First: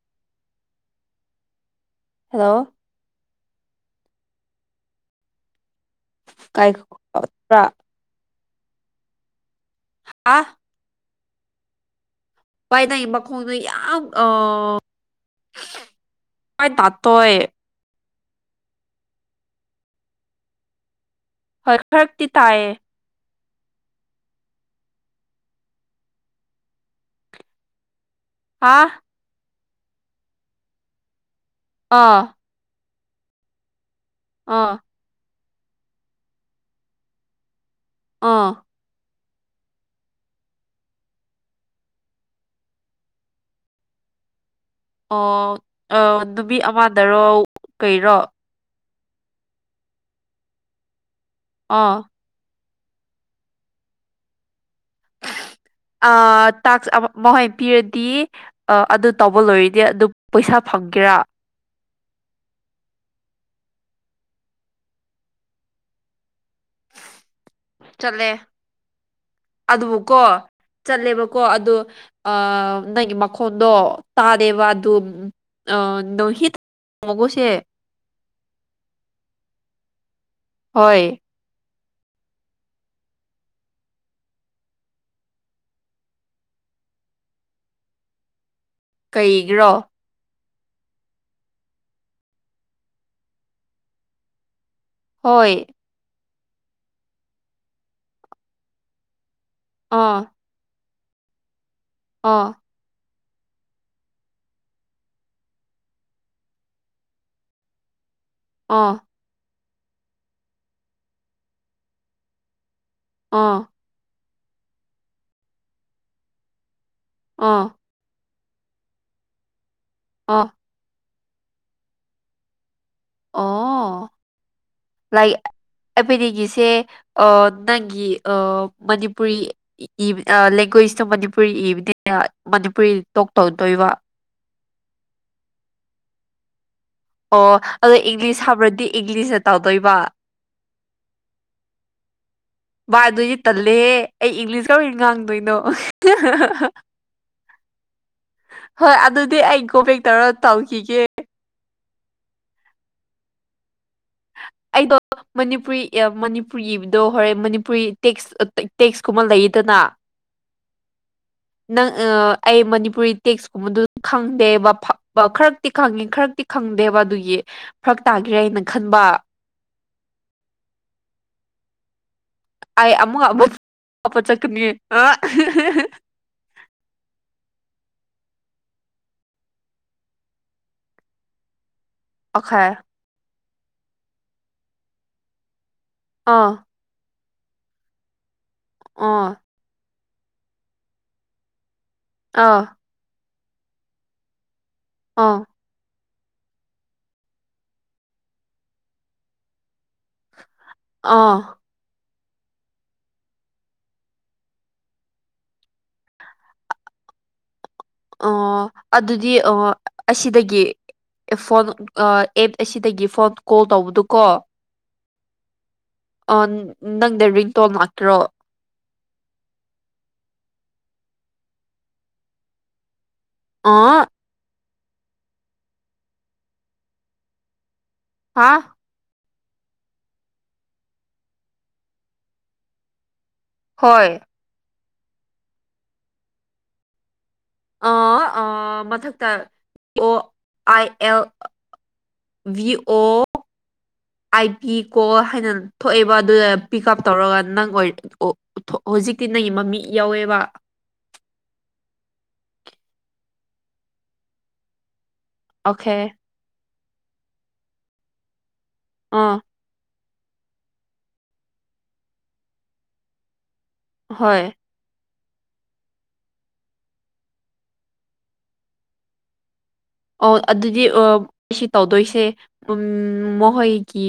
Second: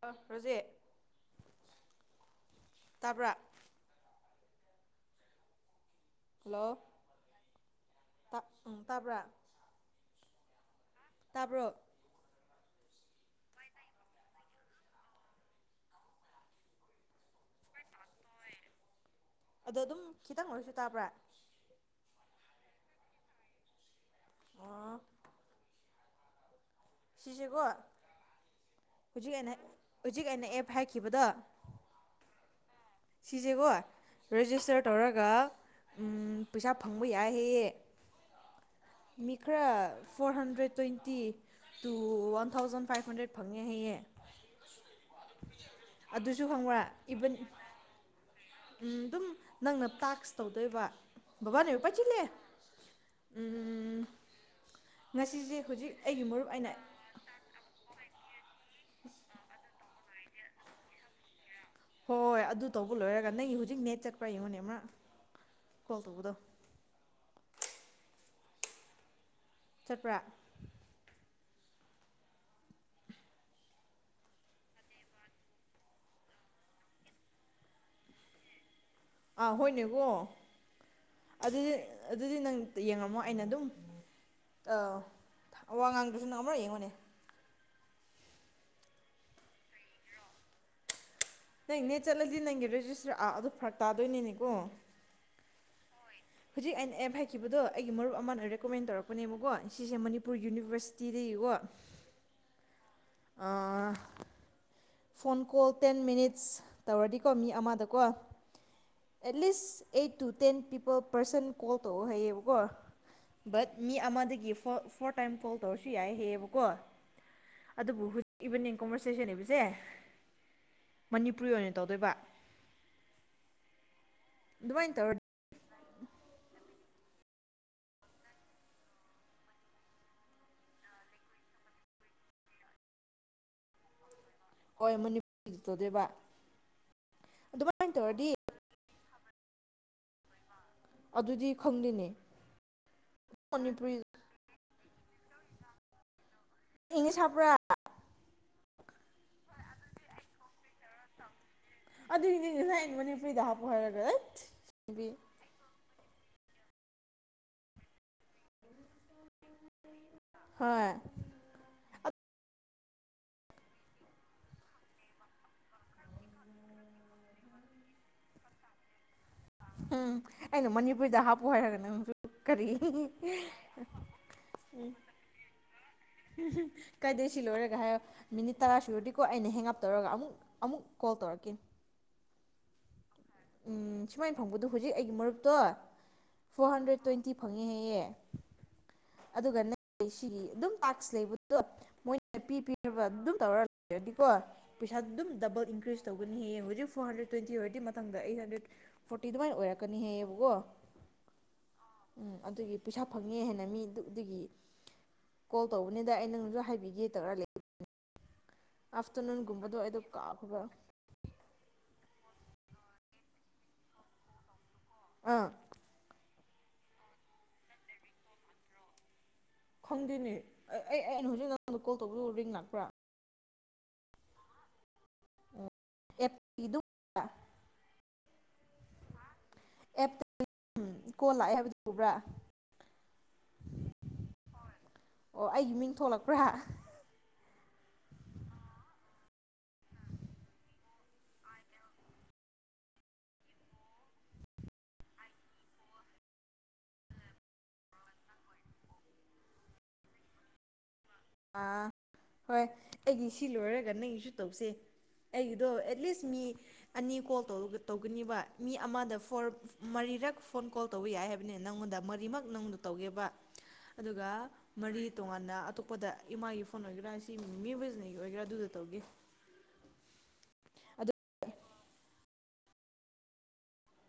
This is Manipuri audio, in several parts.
ꯍꯜꯂꯣ ꯔꯣꯖꯦ ꯍꯂꯣ ꯀꯥꯏ ꯍꯜꯂꯣ ꯈ꯭ꯔꯥ ꯎꯝ ꯇꯥꯕ꯭ꯔꯥ ꯍꯥ ꯇꯥꯕꯔꯣ ꯄꯏ ꯇꯏ ꯃꯈꯣꯡꯗ ꯌꯥꯝ ꯑ ꯈꯏ ꯇꯥꯇꯣꯏ ꯑꯗꯣ ꯑꯗꯨꯝ ꯈꯤꯇꯪ ꯑꯣꯏꯔꯁꯨ ꯇꯥꯕ꯭ꯔꯥ ꯍꯔ ꯈꯔꯗꯤ ꯇꯌꯦ ꯑꯣ ꯁꯤꯁꯦꯀꯣ ꯍꯥ ꯍꯧꯖꯤꯛ ꯍꯧꯖꯤꯛ ꯑꯩꯅ ꯑꯦꯞ ꯍꯥꯏꯈꯤꯕꯗꯣ ꯑꯥ ꯁꯤꯖꯦꯀꯣ ꯑꯥ ꯔꯦꯖꯤꯁꯇꯔ ꯇꯧꯔꯒ ꯎꯝ ꯄꯩꯁꯥ ꯐꯪꯕ ꯌꯥꯏ ꯍꯥꯏꯌꯦ ꯑꯥ ꯃꯤ ꯈꯔ four hundred twenty two one thousand five hundred ꯐꯪꯉꯦ ꯍꯥꯏꯌꯦ ꯑꯣ ꯅꯨꯃꯤꯠ ꯈꯪꯕ꯭ꯔꯥ ꯑꯃꯗꯔꯣ ꯀꯩꯔꯣ ꯎꯝ ꯑꯗꯨꯝ ꯅꯪꯅ ꯇꯥꯛꯁ ꯇꯧꯗꯣꯏꯕ ꯕꯕꯥꯅꯦ ꯑꯥ ꯄꯖꯤꯜꯂꯦ ꯎꯝ ꯑ ꯑꯩꯅ ꯇꯥꯛꯁ ꯃꯣꯏ ꯄꯤꯔꯗꯤ ꯑ ꯑꯗꯨ ꯇꯧꯕ ꯂꯣꯏꯔꯗꯤ ꯑꯗꯨꯝ ꯄꯩꯁꯥ ꯐꯪꯒꯦꯔꯥ ꯍꯣꯏ ꯍꯣꯏ ꯑꯗꯨ ꯇꯧꯕ ꯂꯣꯏꯔꯒ ꯅꯪꯒꯤ ꯍꯧꯖꯤꯛ ꯅꯦꯠ ꯆꯠꯄ꯭ꯔ ꯑꯩꯉꯣꯟꯅꯦ ꯑꯃ ꯀꯣꯜ ꯇꯧꯕꯗꯣ ꯆꯠꯂꯦ ꯑꯗꯨꯕꯨꯀꯣ ꯆꯠꯄ꯭ꯔꯥ ꯆꯠꯂꯦꯕ ꯀꯣ ꯑꯗꯨ ꯅꯪꯒꯤ ꯃꯈꯣꯟꯗꯣ ꯇꯥꯗꯦꯕ ꯑꯗꯨ ꯅꯣꯡꯍꯤꯠꯃꯣꯒꯣꯁꯦ ꯑꯥ ꯍꯣꯏꯅꯦꯀꯣ ꯍꯣꯏ ꯑꯗꯨꯗꯤ ꯑꯗꯨꯗꯤ ꯅꯪ ꯌꯦꯡꯉꯝꯃꯣ ꯑꯩꯅ ꯑꯗꯨꯝ ꯋꯥ ꯉꯥꯡꯗ꯭ꯔꯁꯨ ꯅꯪ ꯑꯃꯔꯛ ꯌꯦꯡꯉꯣꯅꯦ ꯀꯩꯒꯤꯔꯣ ꯅꯪ ꯅꯦꯠ ꯆꯠꯂꯗꯤ ꯅꯪꯒꯤ ꯔꯦꯖꯤꯁꯇꯔ ꯑꯗꯨ ꯐꯔꯛ ꯇꯥꯗꯣꯏꯅꯤꯅꯦꯀꯣ ꯍꯣꯏ ꯍꯧꯖꯤꯛ ꯑꯩꯅ ꯑꯦꯞ ꯍꯥꯏꯈꯤꯕꯗꯣ ꯑꯩꯒꯤ ꯃꯔꯨꯞ ꯑꯃꯅ ꯔꯦꯀꯃꯦꯟ ꯇꯧꯔꯛꯄꯅꯦ ꯀꯣ ꯁꯤꯁꯦ ꯑꯥ ꯃꯅꯤꯄꯨꯔ ꯌꯨꯅꯤꯕꯔꯁ ꯇꯤ ꯗꯒꯤ ꯀꯣ ꯑꯥ ꯑ ꯐꯣꯟ ꯀꯣꯜ ꯇꯦꯟ ꯃꯤꯅꯤꯠꯁ ꯇꯧꯔꯗꯤꯀꯣ ꯃꯤ ꯑꯃꯗꯀꯣ ꯑꯥ at least eight to ten people person call ꯇꯧꯋꯣ ꯍꯥꯏꯌꯦꯕꯀꯣ ꯑꯥ ꯕꯠ ꯃꯤ ꯑꯃꯗꯒꯤ ꯐꯣꯔ ꯇꯥꯏꯝ ꯀꯣꯜ ꯇꯧꯔꯁꯨ ꯌꯥꯏ ꯍꯌꯦꯕꯀꯣ ꯑꯥ ꯑꯗꯨꯕꯨ ꯏꯕꯅꯤ ꯀꯣꯕꯔꯁꯦꯁꯟ ꯏꯕꯁꯦ ꯑꯥ ꯃꯅꯤꯄꯨꯔꯤ ꯑꯣꯏꯅ ꯇꯧꯗꯣꯏꯕ ꯑꯣ ꯑꯗꯨꯃꯥꯏ ꯇꯧꯔ ꯑꯩꯕꯣꯏꯅꯤꯒꯤꯁꯦ ꯅꯪꯒꯤ ꯃꯅꯤꯄꯨꯔꯤ ꯂꯦꯡꯒ꯭ꯋꯦꯁꯇꯣ ꯃꯅꯤꯄꯨꯔꯤ ꯏꯕꯅꯤꯅ ꯃꯅꯤꯄꯨꯔꯤ ꯇꯣꯛ ꯇꯧꯗꯣꯏꯕ ꯍꯣꯏ ꯃꯅꯤꯄꯨꯔꯤ ꯇꯧꯗꯣꯏꯕ ꯑꯣ ꯑꯗꯨꯃꯥꯏꯅ ꯑꯗꯣ ꯇꯧꯔꯗꯤ ꯏꯪꯂꯤꯁ ꯍꯞꯕ꯭ꯔꯗꯤ ꯏꯪꯂꯤꯁ ꯑꯣꯏꯅ ꯇꯧꯗꯣꯏꯕ ꯑꯗꯨꯗꯤ ꯈꯪꯗꯦꯅꯦ [unintelligible] ꯑꯗꯨꯗꯤ ꯇꯜꯂꯦ ꯍꯦ ꯃꯅꯤꯄꯨꯔꯤ ꯑꯩ ꯏꯪꯂꯤꯁ [unintelligible] ꯉꯥꯡꯗꯣꯏꯅꯣ ꯏꯪꯂꯤꯁ ꯖꯄꯔꯥ ꯍꯣꯏ ꯑꯗꯨꯗꯤ ꯑꯩ ꯒꯣ ꯕꯦꯛ ꯇꯧꯔ ꯇꯧꯈꯤꯒꯦ ꯑꯗꯨ ꯉꯑꯁꯥꯏ ꯃꯅꯤꯄꯨꯔꯤꯗ ꯍꯄꯨ ꯍꯥꯏꯔꯒ ꯑꯩꯠ ꯑꯩꯗꯣ ꯅꯨꯄꯤ ꯃꯅꯤꯄꯨꯔꯤ ꯃꯅꯤꯄꯨꯔꯤ ꯏꯕꯗꯣ ꯍꯣꯔꯦ ꯃꯅꯤꯄꯨꯔꯤ ꯇꯦꯛꯁ ꯇꯦꯛꯁꯀꯨꯝꯕ ꯂꯩꯌꯦꯗꯅ ꯍꯣꯏ ꯅꯪ ꯑꯩ ꯃꯅꯤꯄꯨꯔꯤ ꯇꯦꯛꯁꯀꯨꯝꯕꯗꯨ ꯈꯪꯗꯦꯕ ꯐꯕ ꯈꯔꯛꯇꯤ ꯈꯪꯉꯤ ꯈꯔꯛꯇꯤ ꯈꯪꯗꯦꯕ ꯑꯗꯨꯒꯤ ꯐꯔꯛ ꯇꯥꯈꯤꯔꯦ ꯍꯥꯏꯅ ꯈꯟꯕ ꯎꯝ ꯑꯩꯅ ꯃꯅꯤꯄꯨꯔꯤꯗ ꯍꯥꯞꯄꯨ ꯍꯥꯏꯔꯒ ꯀꯔꯤ ꯑꯩ ꯑꯃꯨꯛ ꯑꯃꯨꯛ ꯍꯄꯥ ꯆꯠꯀꯅꯤ ꯀꯥꯏꯗꯦ ꯁꯤ ꯂꯣꯏꯔꯒ ꯍꯥꯏꯌꯣ ꯃꯤꯅꯤꯠ ꯇꯔꯥ ꯁꯨꯔꯗꯤꯀꯣ ꯑꯩꯅ ꯍꯦꯡꯉꯞ ꯇꯧꯔꯒ ꯑꯃꯨꯛ ꯑꯃꯨꯛ ꯀꯣꯜ ꯇꯧꯔꯛꯀꯦ ꯑꯣꯈꯔ ꯎꯝ ꯁꯨꯃꯥꯏꯅ ꯐꯪꯕꯗꯣ ꯍꯧꯖꯤꯛ ꯑꯩꯒꯤ ꯃꯔꯨꯞꯇꯣ ꯑꯥ ꯐꯣꯔ ꯍꯟꯗ꯭ꯔꯦꯠ ꯇ꯭ꯋꯦꯟꯇꯤ ꯐꯉ ꯍꯌꯦ ꯑꯥ ꯑꯗꯨꯒꯅꯦ ꯑꯩ ꯁꯤꯒꯤ ꯑꯗꯨꯝ [unintelligible] ꯂꯩꯕꯗꯨ ꯑꯥ ꯇꯧꯔꯗꯤꯀꯣ ꯄꯩꯁꯥꯗꯤ ꯑꯗꯨꯝ ꯑꯥ ꯗꯕꯜ ꯏꯟꯀ꯭ꯔꯤꯖ ꯇꯧꯒꯅꯤ ꯌꯦ ꯍꯧꯖꯤꯛ ꯐꯣꯔ ꯍꯟꯗ꯭ꯔꯦꯗ ꯇ꯭ꯋꯦꯟꯇꯤ ꯑꯣꯏꯔꯗꯤꯊꯗ ꯑꯩꯠ ꯍꯗ꯭ꯔꯦꯗ ꯐꯣꯔꯇꯤ ꯑꯗꯨꯃꯥꯏꯅ ꯑꯣꯏꯔꯛꯀꯅꯤ ꯍꯌꯦꯑꯕꯀꯣ ꯑꯥ ꯎꯝ ꯑꯗꯨꯒꯤ ꯄꯩꯁꯥ ꯐꯪꯉ ꯍꯥꯏꯦꯅ ꯃꯤ ꯑꯗꯨ ꯑꯗꯨꯒꯤ ꯀꯣꯜ ꯇꯧꯕꯅꯤꯗ ꯑꯩ ꯅꯪꯁꯨ ꯍꯥꯏꯕꯤꯒꯦ ꯇꯧꯔ ꯑꯣ ꯑꯗꯨꯗꯤ ꯑꯥꯐꯇꯔꯅꯨꯟꯒꯨꯝꯕꯗꯣ ꯑꯩꯗꯣ ꯑꯩ ꯀꯥꯎꯈ꯭ꯔꯕ ꯁꯤꯗꯒꯤ ꯐꯣꯟ ꯑꯦꯞ ꯑꯁꯤꯗꯒꯤ ꯐꯣꯟ ꯀꯣꯜ ꯇꯧꯕꯗꯨ ꯀꯣ ꯑꯥ ꯑ ꯅꯪꯗ ꯔꯤꯡꯇꯣꯜ ꯂꯥꯛꯇ꯭ꯔꯣ ꯈꯪꯗꯦꯅꯦ ꯑꯩ ꯑꯩꯅ ꯍꯧꯖꯤꯛ ꯅꯉꯣꯟꯗ ꯀꯣꯜ ꯇꯧ ꯔꯤꯡ ꯂꯥꯛꯄ꯭ꯔꯥ ꯑꯥ ꯗꯨ ꯍꯥꯥ ꯑꯦꯞꯇ ꯀꯣꯜ ꯂꯥꯛꯑꯦ ꯍꯥꯏꯕꯗꯨ ꯎꯕ꯭ꯔꯥ ꯍꯣꯏ꯫ ꯑꯣ ꯑꯩꯒꯤ ꯃꯤꯡ ꯊꯣꯛꯂꯛꯄ꯭ꯔꯥ ꯑ ꯑ ꯃꯊꯛꯇ ꯑꯣ ꯑꯥꯏ L V O I P ꯀꯣ ꯍꯥꯏꯅ ꯊꯣꯛꯑꯦꯕ ꯑꯗꯨꯗ ꯄꯤꯛ ꯎꯞ ꯇꯧꯔꯒ ꯅꯪ ꯑꯣꯏ ꯑꯣ ꯍꯧꯖꯤꯛꯇꯤ ꯅꯪꯒꯤ ꯃꯃꯤꯡ ꯌꯥꯋꯦꯕ ꯑꯥ ꯍꯣꯏ ꯑꯩꯒꯤ ꯁꯤ ꯂꯣꯏꯔꯒ ꯅꯪꯒꯤꯁꯨ ꯇꯧꯁꯦ ꯑꯩꯒꯤꯗꯣ ꯑꯣꯀꯦ ꯑꯦꯠꯂꯤꯁ ꯃꯤ ꯑꯅꯤ ꯀꯣꯜ ꯇꯧꯔꯒ ꯇꯧꯒꯅꯤꯕ ꯃꯤ ꯑꯃꯗ ꯑꯥ ꯐꯣꯔ ꯃꯔꯤ ꯔꯛ ꯐꯣꯟ ꯀꯣꯟ ꯇꯧꯕ ꯌꯥꯏ ꯍꯥꯏꯕꯅꯦ ꯅꯪꯉꯣꯟꯗ ꯃꯔꯤꯃꯛ ꯅꯉꯣꯟꯗ ꯇꯧꯒꯦꯕ ꯑꯗꯨꯒ ꯍꯣꯏ ꯃꯔꯤ ꯇꯣꯉꯥꯟꯅ ꯑꯇꯣꯞ ꯄꯗ ꯏꯃꯥꯒꯤ ꯐꯣꯟ ꯑꯣꯏꯒꯦꯔꯥ ꯁꯤ ꯃꯤꯋꯤꯁꯅꯤꯒꯤ ꯑꯣꯏꯒꯦꯔꯥ ꯑꯗꯨꯗ ꯇꯧꯒꯦ ꯑꯣ ꯑꯗꯨꯗꯤ ꯑꯗꯨ ꯑꯣ ꯑꯁꯤ ꯇꯧꯗꯣꯏꯁꯦ ꯎꯝ ꯃꯍꯣꯏꯒꯤ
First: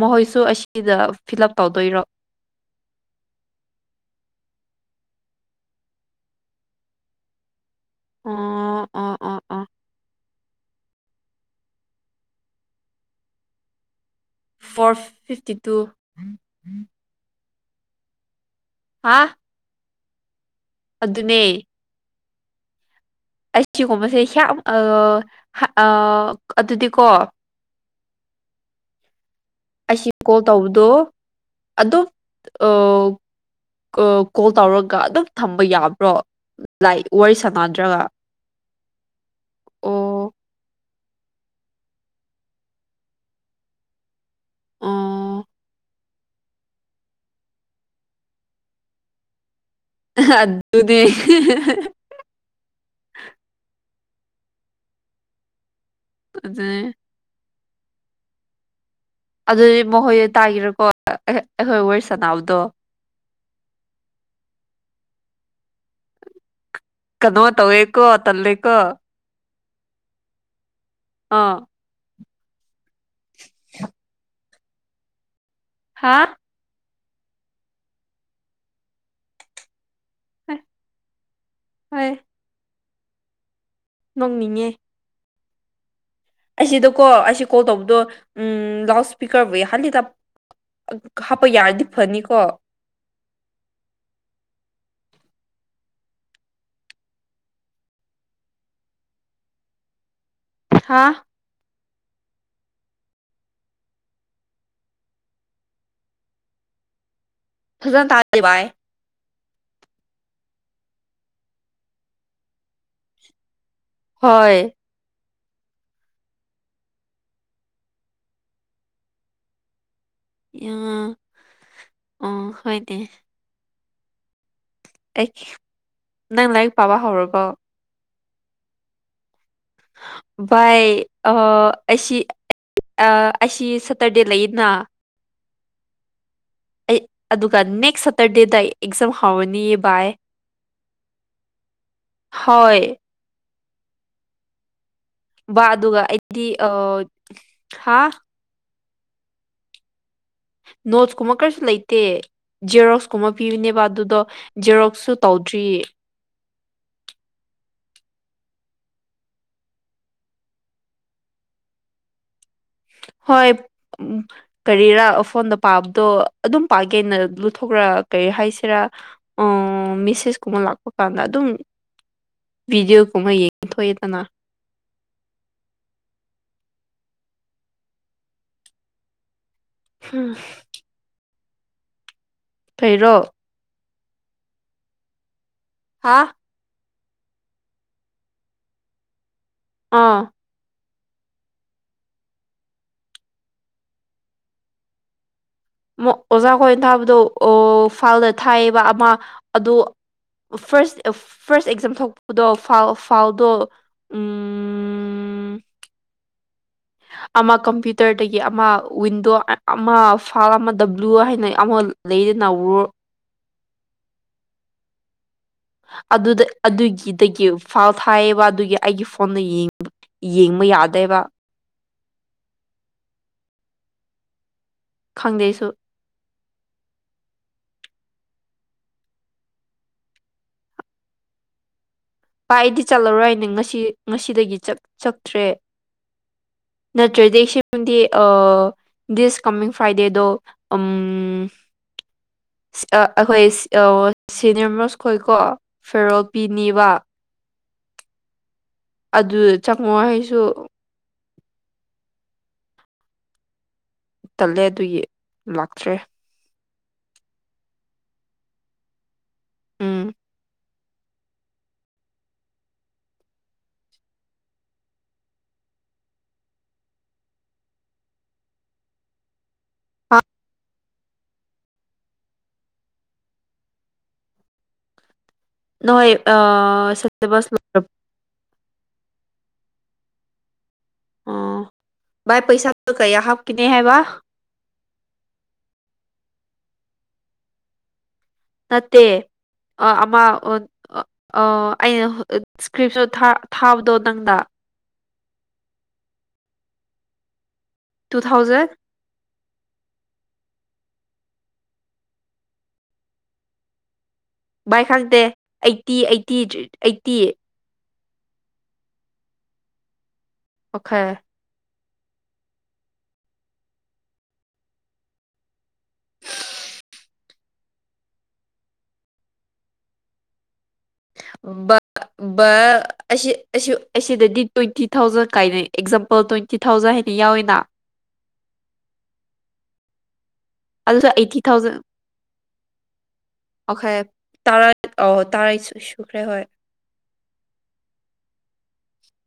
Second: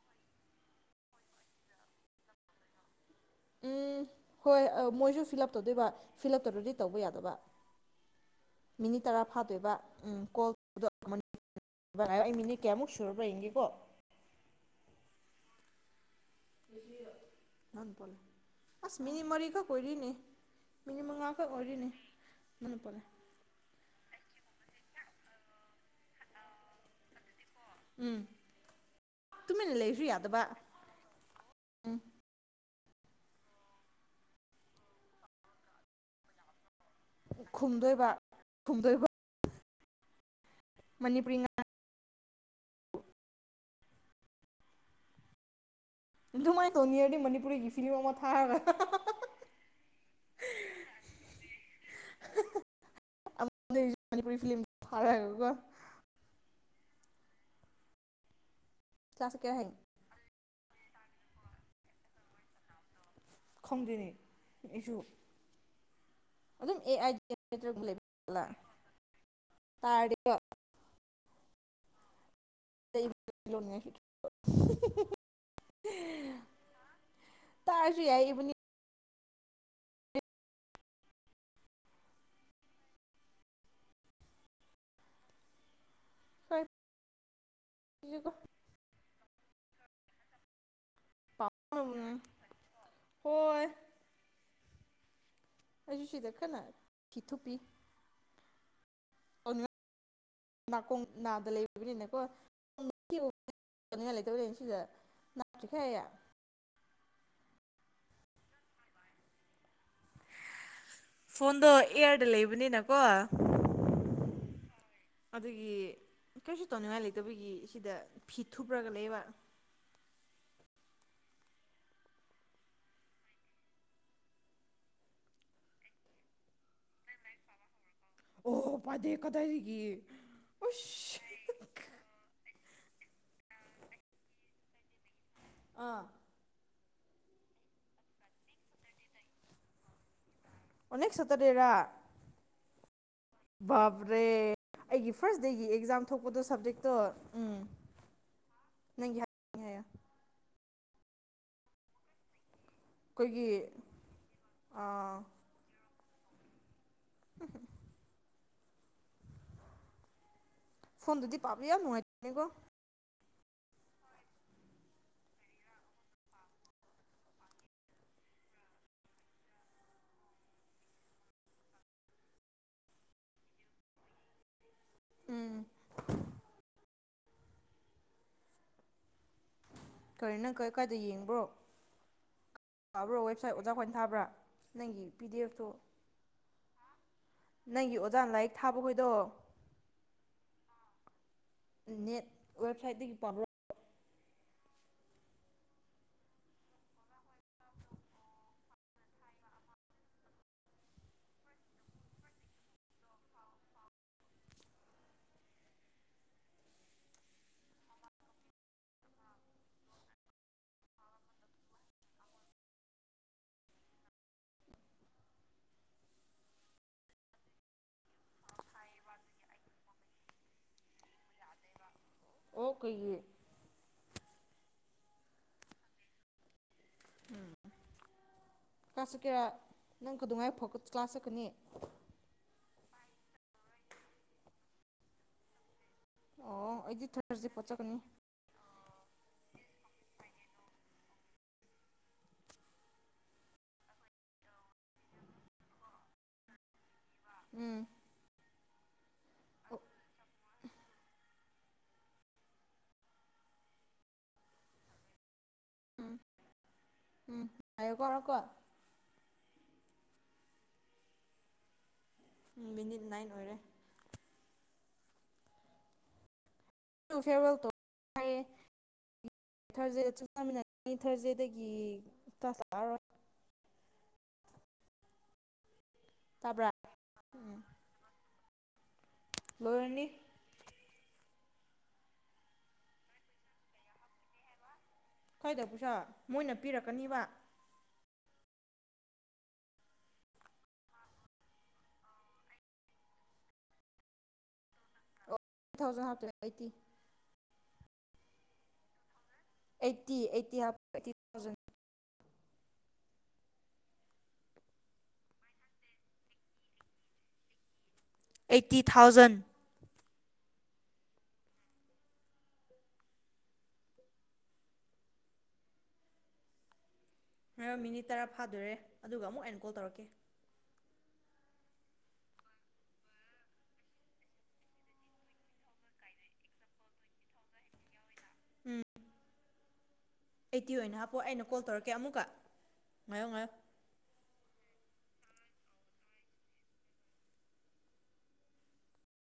ꯃꯍꯣꯏꯁꯨ ꯑꯁꯤꯗ ꯐꯤꯜ ꯎꯞ ꯇꯧꯗꯣꯏꯔꯣ ꯎꯝ ꯍꯣꯏ ꯃꯣꯏꯁꯨ ꯐꯤꯜ ꯎꯞ ꯇꯧꯗꯣꯏꯕ ꯐꯤꯜ ꯑꯞ ꯇꯧꯗ꯭ꯔꯗꯤ ꯇꯧꯕ ꯌꯥꯗꯕ ꯑꯣ ꯃꯤꯅꯤꯠ ꯑꯣ ꯇꯔꯥ ꯑꯣ ꯑꯣ ꯐꯥꯗꯣꯏꯕ ꯎꯝ ꯀꯣꯜ [inaudible] ꯉꯥꯏꯌꯣ ꯑꯩ ꯃꯤꯅꯤꯠ ꯀꯌꯥꯃꯨꯛ ꯁꯨꯔꯕ꯭ꯔꯥ ꯌꯦꯡꯒꯦꯀꯣ ꯐꯣꯔ ꯐꯤꯞꯇꯤ ꯇꯨ [inaudible] [unintelligible] ꯑꯁ ꯃꯤꯅꯤꯠ ꯍꯥ ꯃꯔꯤꯈꯛ ꯑꯣꯏꯔꯤꯅꯦ ꯃꯤꯅꯤꯠ ꯃꯉꯥꯈꯛ ꯑꯣꯏꯔꯤꯅꯦ [unintelligible] ꯑꯁꯤꯒꯨꯝꯕꯁꯦ ꯍꯌꯥꯝ ꯑ-ꯑ ꯑꯗꯨꯗꯤꯀꯣ ꯎꯝ꯫ ꯇꯨꯃꯤꯟꯅ ꯂꯩꯔꯁꯨ ꯑꯁꯤ ꯀꯣꯜ ꯌꯥꯗꯕ ꯇꯧꯕꯗꯣ ꯑꯗꯨ ꯎꯝ ꯑ ꯀ ꯀꯣꯜ ꯇꯧꯔꯒ ꯑꯗꯨꯝ ꯊꯝꯕ ꯌꯥꯕ꯭ꯔꯣ [unintelligible] ꯋꯥꯔꯤ ꯁꯥꯟꯅꯗ꯭ꯔꯒ ꯈꯨꯝꯗꯣꯏꯕ ꯈꯨꯝꯗꯣꯏꯕ ꯑꯣ ꯃꯅꯤꯄꯨꯔꯤ ꯉꯥꯡ [inaudible] ꯑꯣ ꯑꯗꯨꯃꯥꯥꯏ ꯇꯧꯅꯤꯔꯗꯤ ꯃꯅꯤꯄꯨꯔꯤꯒꯤ ꯐꯤꯔꯝ ꯑꯃ ꯊꯥꯔꯒ ꯍ-ꯍꯥ-ꯍꯥ-ꯍꯥ-ꯍ ꯑꯥ ꯑꯗꯨꯗꯤ ꯍꯤꯍꯤ ꯍ ꯍ ꯑꯃꯗꯩꯁꯨ ꯃꯅꯤꯄꯨꯔꯤ ꯐ꯭ꯂꯤꯝ ꯊꯥꯔꯒ ꯀꯣ ꯑꯗꯨꯅꯦ ꯀ꯭ꯂꯥꯁ ꯀꯌꯥ ꯍꯌꯦꯡ ꯑꯗꯨꯗꯤ ꯃꯣꯍꯣꯢ ꯇꯥꯒꯤꯔꯣꯏꯀꯣ ꯑꯈꯣꯏ ꯋꯥꯔꯤ ꯁꯅꯥꯕꯗꯣ ꯈꯪꯗꯦꯅꯦ ꯑꯩꯁꯨ꯫ ꯑꯗꯨꯝ ꯑꯦ ꯑꯥꯏ ꯀꯟꯅꯣ ꯇꯧꯋꯦꯀꯣ ꯇꯜꯂꯦꯀꯣ꯫ ꯇꯥꯔꯦ [inaudible] ꯑꯥ [unintelligible] ꯍꯥ꯫ ꯇꯥꯔꯁꯨ ꯌꯥꯏ ꯑꯩꯕꯨꯅꯤ ꯍꯣꯏꯌꯦ꯫ ꯅꯣꯛꯅꯤꯡꯉꯦ꯫ ꯑꯩꯁꯤꯗꯨꯀꯣ ꯑꯩꯁꯤ ꯀꯣꯜ ꯇꯧꯕꯗꯣ ꯎꯝ ꯂꯥꯎꯁ ꯄꯤꯀꯔꯞ ꯋꯦ ꯍꯥꯟꯗꯤ ꯗꯥꯞ ꯍꯥꯞꯄ ꯌꯥꯔꯗꯤ ꯐꯅꯤꯀꯣ꯫ ꯍꯣꯏ ꯑꯩꯁꯨ ꯁꯤꯗ ꯀꯟꯅ ꯐꯤ ꯊꯨꯞꯄꯤ꯫ [unintelligible] ꯍꯥ ꯅꯥꯀꯣꯡ ꯅꯥꯗ ꯂꯩ꯫ ꯑꯩꯅꯀꯣ [unintelligible] ꯆꯤꯡꯈꯩ ꯐꯥꯖꯅ ꯇꯥꯗꯦ ꯕꯥꯏ꯫ ꯐꯣꯟꯗꯣ ꯏꯌꯥꯔꯗ ꯂꯩꯕꯅꯤꯅꯀꯣ꯫ ꯍꯣꯏ꯫ ꯑꯗꯨꯒꯤ ꯀꯩꯁꯨ ꯇꯧꯅꯤꯡꯉꯥꯏ ꯂꯩꯇꯕꯒꯤ ꯁꯤꯗ ꯐꯤ ꯊꯨꯞꯔꯥꯒ ꯂꯩꯕ꯫ ꯏꯌꯥ ꯑꯣ ꯍꯣꯏꯗꯦ꯫ ꯑꯦꯒꯤ ꯅꯪ ꯂꯥꯏꯔꯤꯛ ꯄꯥꯕ ꯍꯧꯔꯕꯣ꯫ ꯑꯣ ꯄꯥꯗꯦ ꯀꯗꯥꯏꯗꯒꯤ ꯕꯥꯏ ꯑꯁ ꯑꯥ ꯑꯩꯁꯤ ꯑ ꯑꯩꯁꯤ ꯁꯇꯔꯗꯦ ꯂꯩꯌꯦꯅ꯫ ꯑ ꯑꯩ ꯑꯗꯨꯒ ꯅꯦꯛꯁ ꯁꯇꯔꯗꯦꯗ ꯑꯩ ꯑꯦꯛꯖꯥꯝ ꯍꯥꯎꯔꯅꯤꯌꯦ ꯕꯥꯏ꯫ ꯑꯣ ꯅꯦꯛꯁ ꯁꯇꯔꯗꯦꯔ꯫ ꯍꯣꯏ ꯕꯄꯔꯦ꯫ ꯑꯩꯒꯤ ꯐꯥꯔꯁ ꯗꯦꯒꯤ ꯕꯥ ꯑꯦꯛꯖꯥꯝ ꯑꯗꯨꯒ ꯊꯣꯛꯄꯗꯣ ꯑꯩꯗꯤ ꯁꯕꯖꯦꯛꯇꯣ ꯎꯝ ꯍꯥ ꯅꯪꯒꯤ [unintelligible] ꯅꯣꯠꯁ ꯀꯨꯝꯕ ꯀꯔꯤꯁꯨ ꯂꯩꯇꯦ꯫ ꯖꯦꯔꯣꯛꯁ ꯀꯨꯝꯕ ꯑꯩꯈꯣꯏꯒꯤ ꯄꯤꯕꯅꯦꯕ ꯑꯗꯨꯗꯣ ꯖꯦꯔꯣꯛꯁꯁꯨ ꯇꯧꯗ꯭ꯔꯤ꯫ ꯐꯣꯟꯗꯨꯗꯤ ꯄꯥꯕ ꯌꯥꯝ ꯅꯨꯡꯉꯥꯏꯇꯦꯀꯣ꯫ ꯍꯣꯏ ꯑꯥ ꯎꯝ ꯀꯔꯤꯔꯥ ꯐꯣꯟꯗ ꯄꯥꯕꯗꯣ ꯑꯗꯨꯝ ꯄꯥꯒꯦꯅ ꯂꯨꯊꯣꯛꯔꯥ ꯀꯔꯤ ꯍꯥꯏꯁꯤꯔꯥ ꯃꯤꯁꯦꯁ ꯀꯨꯝꯕ ꯂꯥꯛꯄ ꯀꯥꯟꯗ ꯑꯗꯨꯝ ꯚꯤꯗꯤꯑꯣꯒꯨꯝꯕ ꯌꯦꯡꯊꯣꯛꯑꯦꯗꯅ꯫ ꯎꯝ꯫ ꯀꯔꯤ ꯅꯪ ꯀ ꯀꯥꯏꯗ ꯌꯦꯡꯕ꯭ꯔꯣ꯫ ꯌꯥꯕꯔꯣ ꯀꯔꯤꯔꯣ ꯋꯦꯞꯁꯥꯏꯠ ꯑꯣꯖꯍꯣꯏ ꯊꯥꯕ꯭ꯔꯥ ꯅꯪꯒꯤ ꯄꯤ ꯗꯤ ꯑꯦꯞ ꯇꯣ꯫ ꯍꯥꯥ꯫ ꯅꯪꯒꯤ ꯑꯣꯖꯥꯅ ꯂꯥꯏꯔꯤꯛ ꯊꯥꯕ ꯍꯣꯏꯗꯣ꯫ ꯑꯥ꯫ ꯅꯦꯠ ꯋꯥꯏꯐꯥꯏꯗꯒꯤ ꯄꯥꯕꯔꯣ ꯑꯃꯨꯛ ꯑꯣꯖꯥ ꯈꯣꯏꯅ ꯊꯥꯕꯗꯣ ꯑꯣ ꯐꯥꯎꯜꯗ ꯊꯥꯏꯌꯦꯕ ꯑꯃ ꯑꯗꯨ ꯐꯥꯔꯁ ꯐꯥꯔꯁ ꯑꯦꯛꯖꯥꯝ ꯊꯣꯛꯄꯗꯣ ꯐꯥꯎꯜ ꯐꯥꯎꯜꯗꯣ ꯎꯝ ꯑꯃ ꯀꯝꯄ꯭ꯌꯨꯇꯔꯗꯒꯤ ꯑꯃ ꯋꯤꯟꯗꯣ ꯑꯃ ꯐꯥꯏꯜ ꯑꯃ ꯗꯕ꯭ꯂꯨ ꯍꯥꯏꯅ ꯑꯃ ꯂꯩꯗꯅ ꯋꯦ ꯑꯗꯨ ꯑꯗꯨꯒꯤꯗꯒꯤ ꯐꯥꯎꯜ ꯊꯥꯏꯑꯕ ꯑꯗꯨꯒꯤ ꯑꯩꯒꯤ ꯐꯣꯟꯗ ꯌꯦꯡ ꯌꯦꯡꯕ ꯌꯥꯗꯦꯕ꯫ ꯑꯣ ꯀꯩꯒꯤ ꯈꯪꯗꯦ ꯑꯩꯁꯨ ꯀꯥ ꯆꯠꯀꯦꯔꯥ ꯅꯪ ꯀꯗꯉꯥꯏꯐꯥꯎ ꯀ꯭ꯂꯥꯁ ꯆꯠꯀꯅꯤ꯫ ꯚꯥꯏ ꯑꯩꯗꯤ ꯆꯠꯂꯔꯣꯏ ꯍꯥꯏꯅꯦ ꯉꯁꯤ ꯉꯁꯤꯗꯒꯤ ꯆꯠ ꯆꯠꯇ꯭ꯔꯦ꯫ ꯑꯣ ꯑꯩꯗꯤ ꯅꯠꯇ꯭ꯔꯗꯤ ꯊꯥꯔꯁꯗꯦ ꯐꯥꯎ ꯆꯠꯀꯅꯤ ꯁꯤꯗꯤ ꯑꯥ ꯗꯤꯁ ꯀꯃꯤꯡ ꯐ꯭ꯔꯥꯏꯗꯦꯗꯣ ꯎꯝ ꯑꯥ ꯑꯩꯈꯣꯏ ꯑꯣ ꯁꯤꯅꯤꯌꯔ ꯃ꯭ꯔꯣꯁ ꯈꯣꯏꯀꯣ ꯐꯦꯌ꯭ꯋꯦꯜ ꯄꯤꯅꯤꯕ꯫ ꯎꯝ ꯑꯗꯨ ꯑꯣ ꯆꯪꯉꯣ ꯍꯥꯏꯁꯨ ꯇꯜꯂꯦ ꯑꯗꯨꯒꯤ ꯂꯥꯛꯇ꯭ꯔꯦ ꯎꯝ ꯎꯝ ꯉꯥꯏꯌꯨꯀꯣ [unintelligible] ꯎꯝ ꯃꯤꯅꯤꯠ ꯅꯥꯏꯟ ꯑꯣꯏꯔꯦ꯫ ꯐꯦꯔꯋꯦꯜꯇꯣ ꯍꯥꯏꯌꯦ꯫ [unintelligible] ꯑꯩ ꯊ꯭ꯔꯖꯗꯦꯗꯒꯤ ꯀ꯭ꯂꯥꯁ ꯂꯥꯛꯑꯔꯣꯏ꯫ ꯅꯣꯏ ꯇꯥꯕ꯭ꯔꯥ ꯑꯥ ꯁꯤꯂꯦꯕꯁ ꯎꯝ ꯂꯣꯏ ꯂꯣꯏꯔꯅꯤ ꯑꯣ ꯚꯥꯏ ꯄꯩꯁꯥ ꯀꯩ ꯍꯕ ꯀꯅꯦ ꯍꯥꯏꯕ ꯈꯣꯏꯗꯄꯁꯨ ꯃꯣꯏꯅ ꯄꯤꯔꯛꯀꯅꯤꯕ ꯅꯠꯇꯦ ꯑꯃ ꯑꯩꯅ ꯏꯁꯀ꯭ꯔꯤꯞꯁꯨ ꯊꯥꯕꯗꯣ ꯅꯪꯗ ꯇꯨ ꯊꯥꯎꯖꯟ ꯍꯥꯞꯄꯤꯔꯦ eighty two thousand eighty eighty eighty thousand ꯚꯥꯏ ꯈꯪꯗꯦ eighty eighty eighty eighty thousand okay [unintelligible] minute ꯇꯔꯥ ꯐꯥꯗꯣꯔꯦ ꯑꯗꯨꯒ ꯑꯃꯨꯛ ꯑꯩꯅ ꯀꯣꯜ ꯇꯧꯔꯛꯀꯦ ꯑꯁꯤ ꯑꯁꯤꯗꯗꯤ ꯇ꯭ꯋꯦꯟꯇꯤ ꯊꯥꯎꯖꯟ ꯀꯥꯏꯅꯩ ꯑꯦꯛꯖꯥꯝꯄꯜ ꯇ꯭ꯋꯦꯟꯇꯤ ꯊꯥꯎꯖꯟ ꯍꯥꯏꯅ ꯌꯥꯎꯏꯤꯅ ꯎꯝ ꯑꯩꯠꯇꯤ ꯑꯣꯏꯅ ꯑꯗꯨꯁꯨ ꯍꯥꯞꯄꯣ ꯑꯩꯠꯇꯤ ꯑꯩꯅ ꯀꯣꯜ ꯊꯥꯎꯖꯟ ꯇꯧꯔꯛꯀꯦ ꯑꯃꯨꯛꯀ ꯉꯥꯏꯌꯣ ꯉꯥꯏꯌꯣ ꯑꯣꯈꯦ ꯇꯔꯥ ꯑ ꯇꯥꯔ ꯁꯨꯈ꯭ꯔꯦ ꯍꯣꯏ